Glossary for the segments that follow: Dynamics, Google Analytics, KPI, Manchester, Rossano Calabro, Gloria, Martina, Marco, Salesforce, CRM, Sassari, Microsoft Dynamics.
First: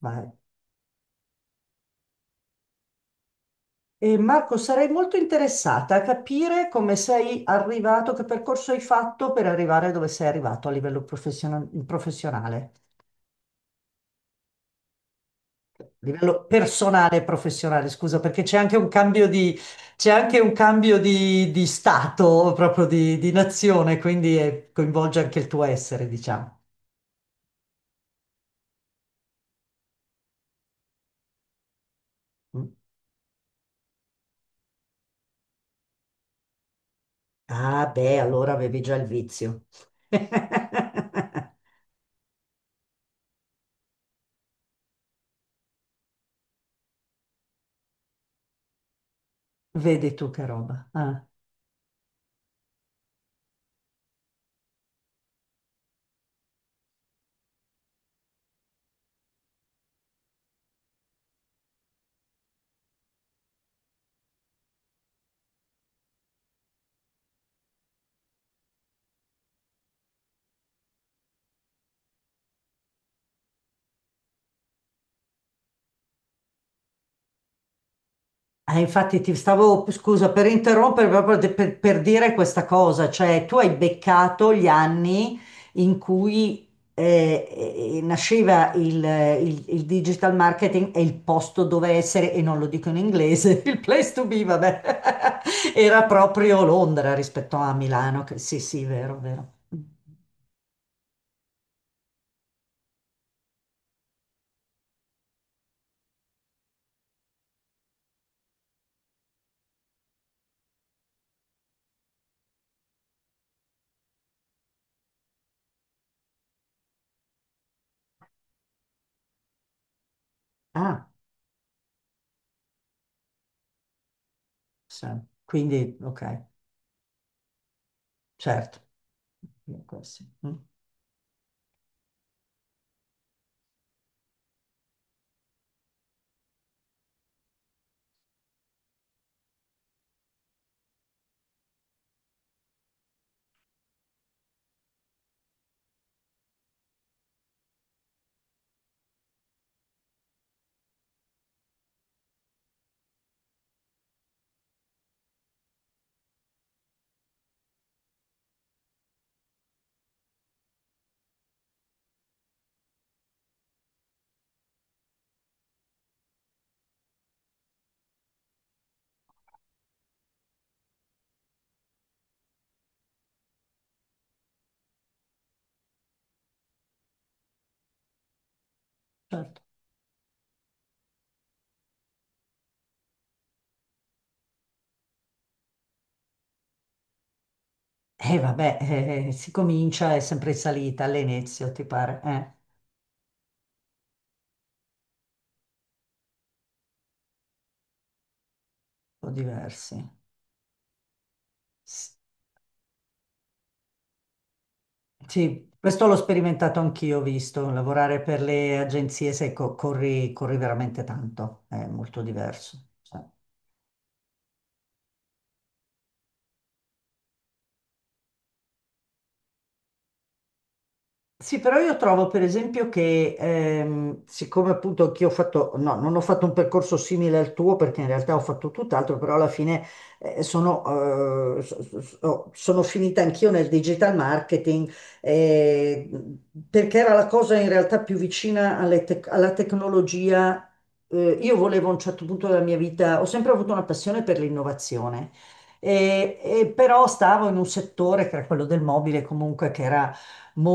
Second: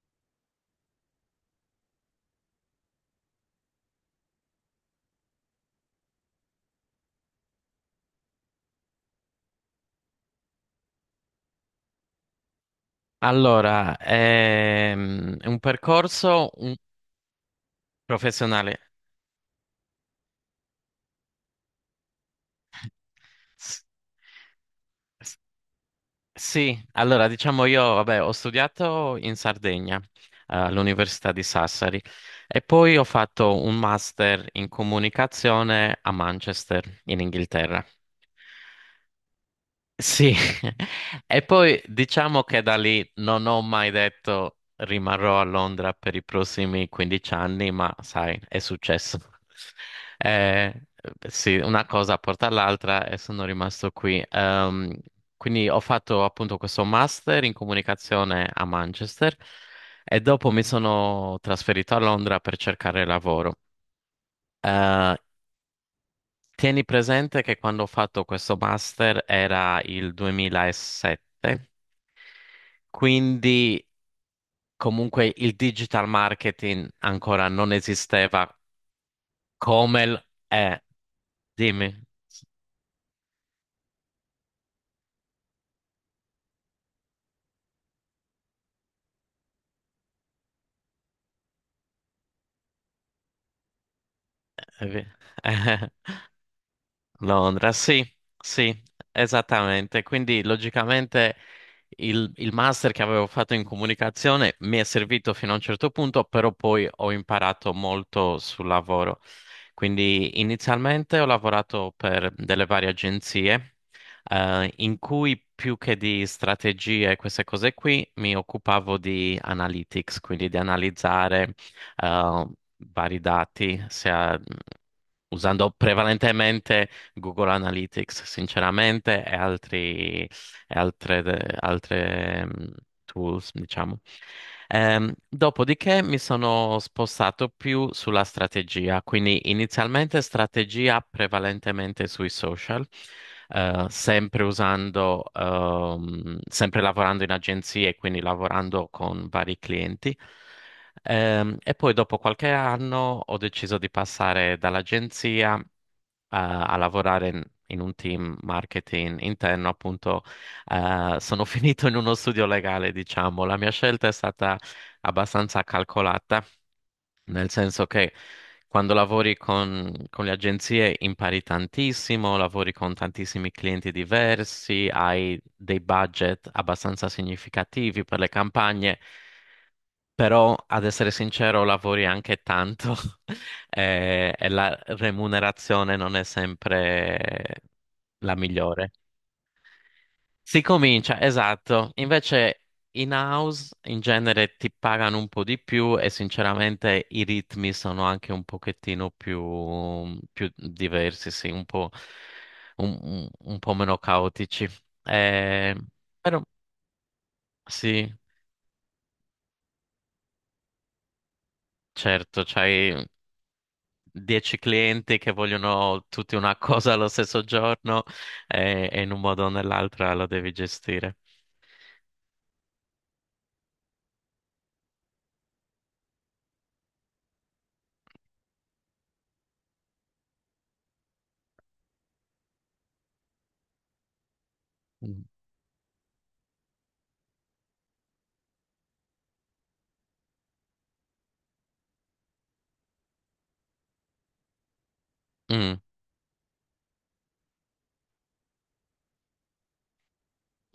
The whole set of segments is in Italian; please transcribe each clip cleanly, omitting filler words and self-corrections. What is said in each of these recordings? Ma- E Marco, sarei molto interessata a capire come sei arrivato, che percorso hai fatto per arrivare dove sei arrivato a livello professionale, È un a livello percorso personale e professionale, scusa, perché c'è anche professionale. un cambio c'è anche un cambio di stato, proprio di S- nazione, quindi coinvolge s- anche il tuo essere, diciamo. sì, allora diciamo io, vabbè, ho studiato in Sardegna, all'Università di Sassari e Mm. poi ho fatto un master in comunicazione a Manchester, in Inghilterra. Ah, beh, allora avevi già il vizio. Sì, e poi diciamo che da lì non ho mai detto rimarrò a Londra per i prossimi 15 anni, ma sai, è successo. Vedi tu che roba. Eh, Ah. sì, una cosa porta all'altra e sono rimasto qui. Quindi ho fatto appunto questo master in comunicazione a Manchester e dopo mi sono trasferito a Londra per cercare lavoro. Eh, Tieni presente che quando ho fatto questo master era il 2007. Quindi comunque il digital marketing ancora non esisteva Infatti ti stavo, come scusa per è. interrompere, proprio per Dimmi. dire questa cosa, cioè tu hai beccato gli anni in cui nasceva il digital marketing e il posto dove essere, e non lo dico in inglese, il place to be, Eh, vabbè, vi- era proprio Londra rispetto a Londra, sì, Milano, sì sì, sì, vero, vero. esattamente. Quindi logicamente il master che avevo fatto in comunicazione mi è servito fino a un certo punto, però poi ho imparato molto sul lavoro. Quindi inizialmente ho lavorato per delle varie agenzie, in cui più che di strategie e queste cose qui mi occupavo di analytics, quindi di Ah, analizzare, eh, vari dati, sia sì. usando Quindi, ok, prevalentemente Google Analytics, certo. sinceramente, e Sì. altri, e Mm. altre, altre, mm, tools, diciamo. Dopodiché mi sono spostato più sulla strategia, quindi inizialmente strategia prevalentemente sui social, sempre sempre lavorando in agenzie, quindi lavorando con vari clienti. E poi dopo qualche anno ho deciso di passare dall'agenzia a lavorare in un team marketing interno, appunto, sono finito in uno studio legale, diciamo. La mia scelta è stata abbastanza calcolata, nel senso che quando lavori con le agenzie impari tantissimo, lavori con tantissimi clienti diversi, hai dei budget abbastanza significativi per le campagne. Certo. Però, ad essere sincero, lavori anche tanto e la remunerazione non è sempre la Vabbè, migliore. Si comincia, è sempre in Si salita comincia, all'inizio, ti esatto. pare? Un Invece in house in genere ti pagano un po' di più e sinceramente i ritmi sono anche un pochettino po' diversi. Più diversi, sì, un po', S- un po' meno caotici. Sì, Eh, questo l'ho Però sperimentato anch'io, ho visto, sì, lavorare per le agenzie, sai, corri, corri veramente tanto, è molto certo, diverso, c'hai cioè. 10 clienti che vogliono tutti una cosa allo stesso giorno e in un modo o nell'altro lo devi gestire. Sì, però io trovo per esempio che, siccome appunto anch'io ho fatto, no, non ho fatto un percorso simile al tuo perché in realtà ho fatto tutt'altro, però alla fine sono, so- so- so- sono finita anch'io nel digital marketing, Mm, eh, perché era la cosa in realtà più vicina alle alla tecnologia. Io volevo a un certo punto della mia vita, ho sempre avuto una passione per l'innovazione. mm, E però stavo in un settore che era quello del mobile, comunque che era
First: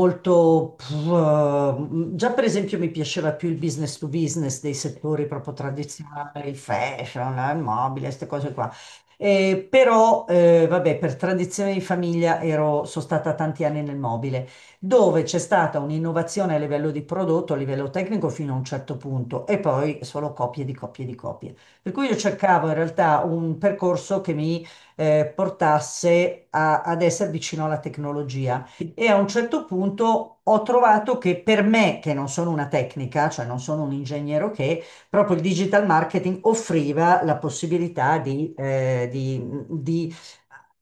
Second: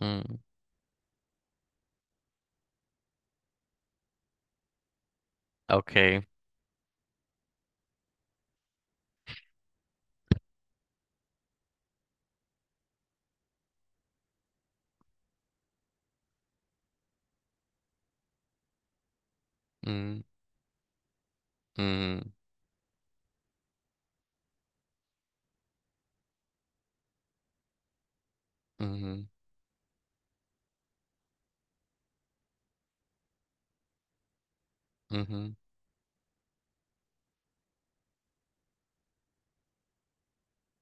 mm, pff, già per esempio mi piaceva più il business to business dei settori proprio ok. tradizionali, il fashion, il mobile, queste cose qua. Però, vabbè, per tradizione di famiglia ero, sono stata tanti anni nel mobile, dove c'è stata un'innovazione a livello di prodotto, a livello tecnico fino a un certo punto, e poi Mm, solo copie di copie di copie. Per cui io mm, cercavo in realtà un percorso che mi portasse ad essere vicino alla tecnologia. E a un mhm, certo punto ho trovato che per me, che non sono una tecnica, cioè non sono un ingegnere che, proprio il mhm. digital marketing offriva la possibilità di, di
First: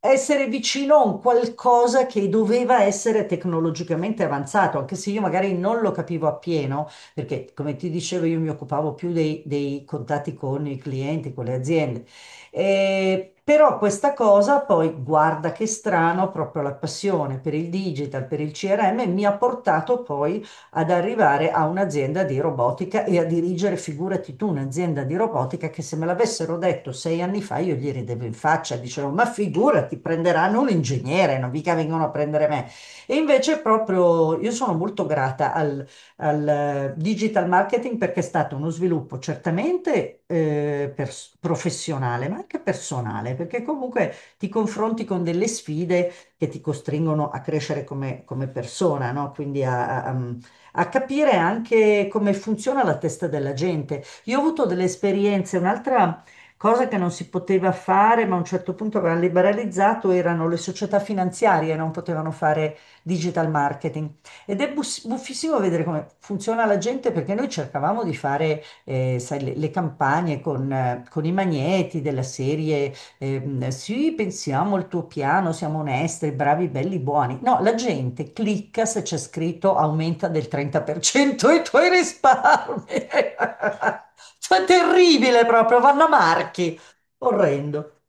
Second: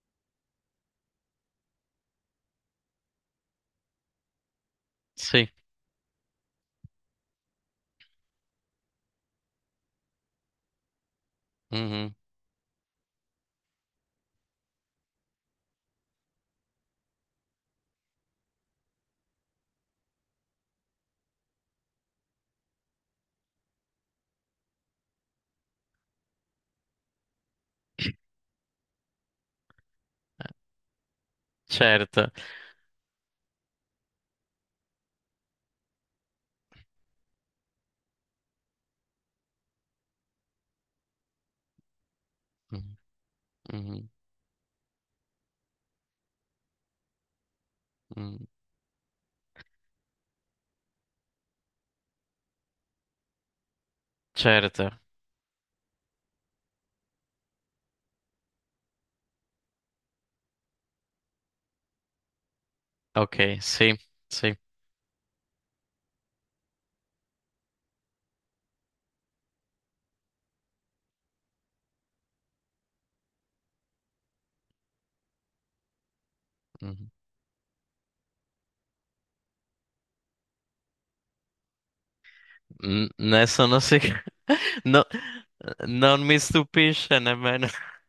essere vicino a un qualcosa che doveva essere tecnologicamente avanzato, anche se io Sì, magari non lo capivo appieno, perché come ti dicevo io mi occupavo più dei contatti con i clienti, con le aziende, mhm, però questa cosa poi, guarda che strano, proprio la passione per il digital, per il CRM, mi ha portato poi ad arrivare a un'azienda di robotica e a dirigere, figurati tu, un'azienda di robotica che se me l'avessero detto 6 anni fa io gli ridevo in faccia, dicevo, ma figurati, prenderanno un ingegnere, non mica vengono a certo. prendere me. E invece proprio io sono molto grata al digital marketing perché è stato uno sviluppo certamente professionale, ma anche Mm, personale, perché mhm, comunque ti confronti con delle sfide che ti costringono a crescere come, mm, come persona, no? Quindi a capire anche come funziona la testa della gente. Io ho avuto delle certo. esperienze, un'altra cosa che non si poteva fare, ma a un certo punto avevano liberalizzato, erano le società finanziarie, non potevano fare digital Ok, sì, marketing. sì. Ed è buffissimo vedere come funziona la gente perché noi cercavamo di fare, sai, le campagne con i magneti della serie, sì, pensiamo al tuo piano, siamo onesti, bravi, belli, Mhm. buoni. No, la gente clicca se c'è scritto aumenta del 30% i tuoi risparmi. Ne sono sicuro. Cioè, No, terribile proprio, vanno a non mi marchi. stupisce nemmeno. Orrendo.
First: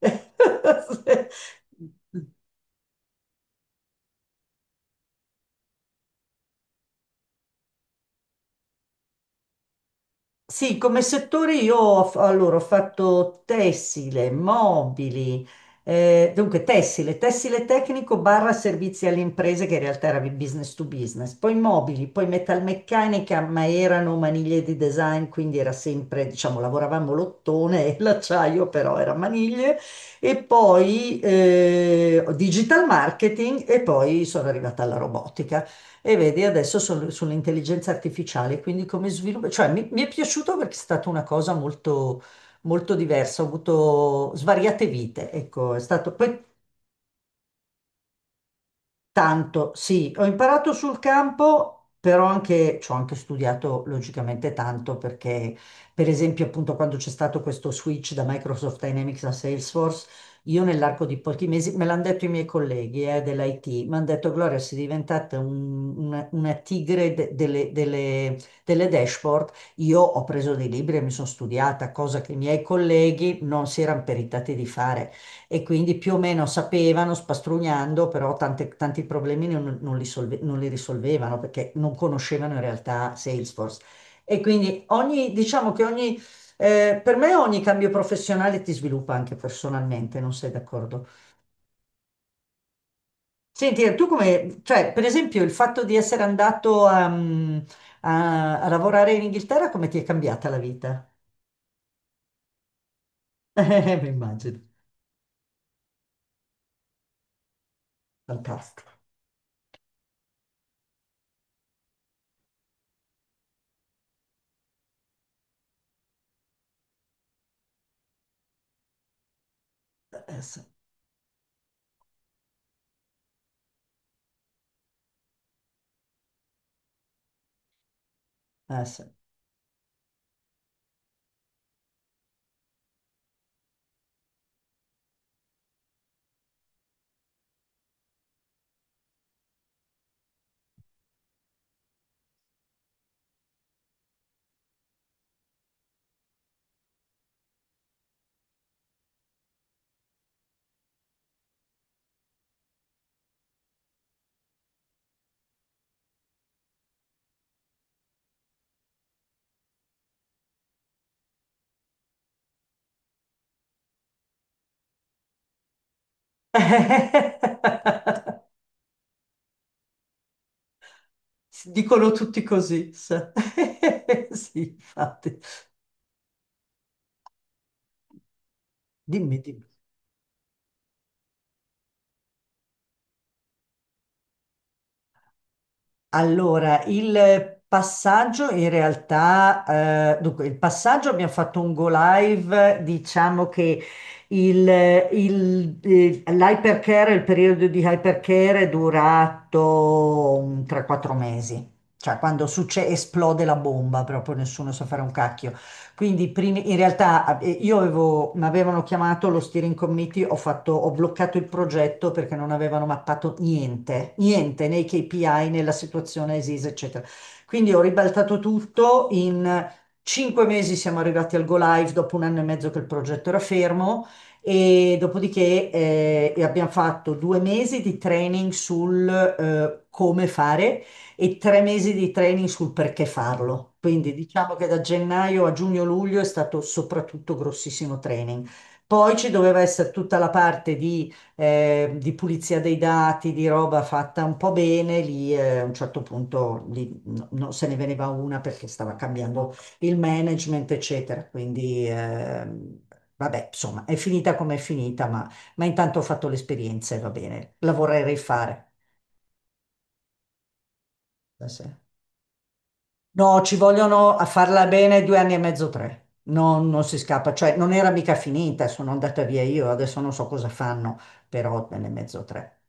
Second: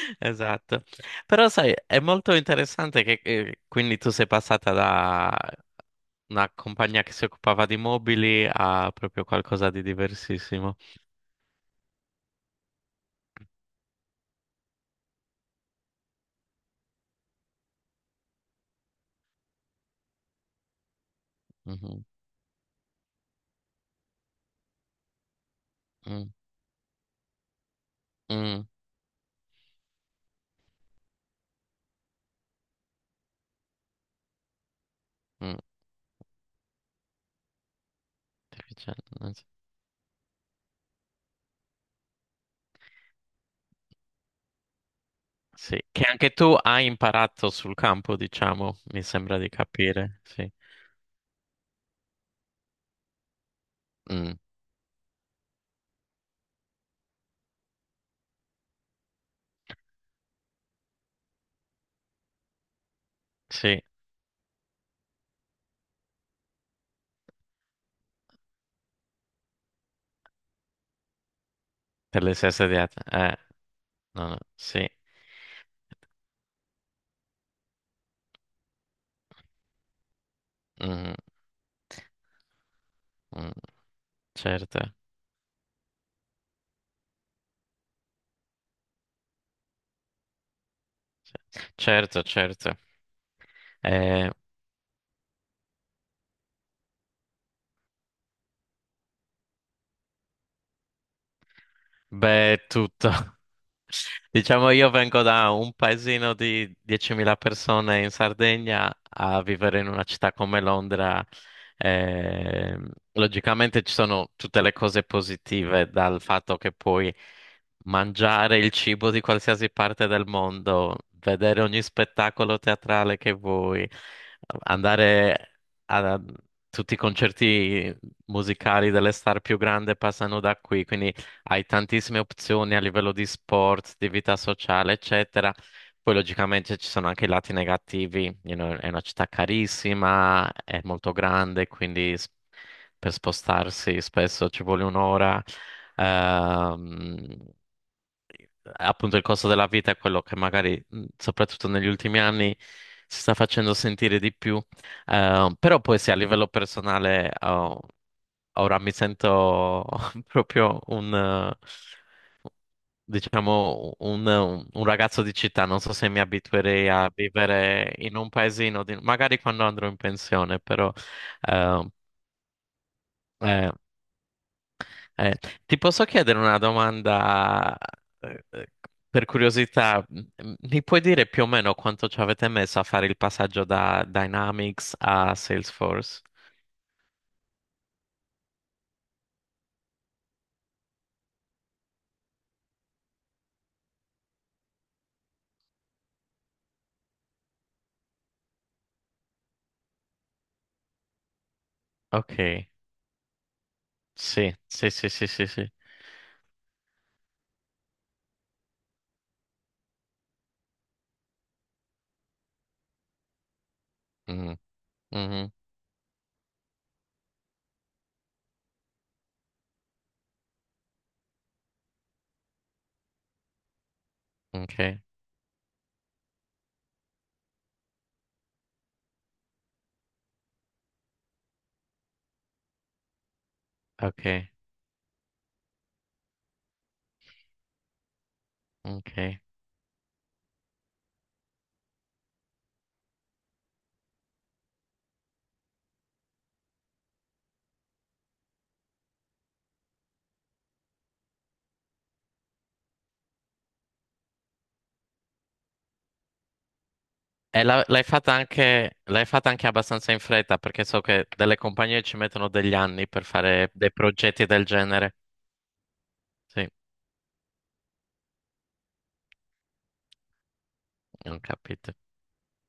Esatto. Però sai, è molto interessante che, quindi tu sei passata da una compagnia che si occupava di mobili a proprio qualcosa di Sì, diversissimo. come settore io ho, allora, ho fatto tessile, mobili, dunque tessile, tessile tecnico barra servizi alle imprese che in realtà era business to business, poi Mhm, mobili, poi metalmeccanica, ma erano maniglie di design, quindi era sempre, mm, diciamo, lavoravamo l'ottone e mm, l'acciaio però era maniglie, e poi digital marketing e poi sono arrivata alla mm. robotica. E vedi, adesso sono sull'intelligenza artificiale, quindi come Deficienza. sviluppo, cioè mi è piaciuto perché è stata una cosa molto, molto diversa, ho avuto svariate vite, ecco, è Sì, che stato, anche poi tu hai imparato sul campo, diciamo, mi sembra di tanto, sì, capire. ho Sì, imparato sul campo, però anche, ci ho anche studiato mm, logicamente tanto perché, per esempio, appunto quando c'è stato questo switch da Microsoft Dynamics a Salesforce, io nell'arco di pochi mesi, me l'hanno detto i miei colleghi sì, dell'IT, mi hanno detto Gloria, sei diventata una tigre delle delle dashboard. Io ho preso dei libri e mi sono studiata, cosa per che le i miei stesse diete. Colleghi non si erano No, no, peritati di sì. fare e quindi più o meno sapevano, spastrugnando, però tanti problemi non li non li Mhm. risolvevano perché non conoscevano in realtà Mm, Salesforce. E certo, quindi ogni, diciamo che ogni, per me ogni cambio professionale ti sviluppa anche personalmente, non sei d'accordo? certo, certo. Senti, tu Eh, come, cioè, per esempio, il fatto di essere andato a, mm, a lavorare in Inghilterra, come ti è cambiata la vita? Beh, è tutto. Mi immagino, Diciamo, io vengo da un paesino di 10.000 persone in fantastico. Sardegna a vivere in una città come Londra. Eh, logicamente ci sono tutte le cose positive dal fatto che puoi mangiare il cibo di qualsiasi parte del Sì, mondo, vedere ogni spettacolo teatrale che vuoi, andare a tutti i concerti musicali sì. delle star più grandi passano da qui, quindi hai tantissime opzioni a livello di sport, di vita sociale, eccetera. Poi logicamente ci sono anche i lati negativi, you know, è una città carissima, è molto grande, quindi per spostarsi spesso ci vuole un'ora. Ehm, Appunto il costo della vita è quello che magari, soprattutto negli ultimi anni, si sta facendo sentire di più. Però poi sì, a livello personale, oh, ora mi sento proprio un diciamo, un ragazzo di città, non so se mi abituerei a vivere in un paesino, di- magari quando andrò in pensione, però... eh, Dicono tutti così, sa. eh, Sì, eh, infatti. Ti posso chiedere una domanda, eh, eh, per Dimmi, dimmi. curiosità? Mi puoi dire più o meno quanto ci avete messo a fare il passaggio da Dynamics a Salesforce? Allora, il passaggio in realtà, dunque, il passaggio abbiamo fatto un go live, diciamo che il, l'hypercare, il periodo di hypercare è durato un 3-4 mesi, cioè Ok, quando esplode la bomba, proprio sì, nessuno sa sì, fare sì, un sì, sì, cacchio. sì. Quindi in realtà io avevo, mi avevano chiamato lo steering committee, ho fatto, ho bloccato il progetto perché non avevano mappato niente, Mm, niente nei KPI, mhm, nella situazione esisa, eccetera. Quindi ho ribaltato tutto, in 5 mesi siamo arrivati al go live dopo 1 anno e mezzo che il progetto era fermo e ok, dopodiché abbiamo fatto 2 mesi di training sul come fare e 3 mesi di training sul perché farlo. Quindi ok, diciamo che da gennaio a giugno-luglio è stato soprattutto grossissimo training. Poi ci ok. doveva essere tutta la parte di pulizia dei dati, di roba fatta un po' bene, lì a un certo punto lì, non se ne veniva una perché stava cambiando il management, eccetera. Quindi vabbè, insomma, è finita come è finita, ma intanto ho fatto l'esperienza e va bene, E la vorrei rifare. L'hai fatta anche abbastanza in fretta perché so che Sì, delle sì. compagnie ci mettono degli anni per No, ci fare dei vogliono a progetti del farla bene genere. 2 anni e mezzo, tre. No, Sì, non si scappa, cioè non era mica finita, sono andata via io, adesso non so cosa fanno, ho però due anni e capito. mezzo, tre.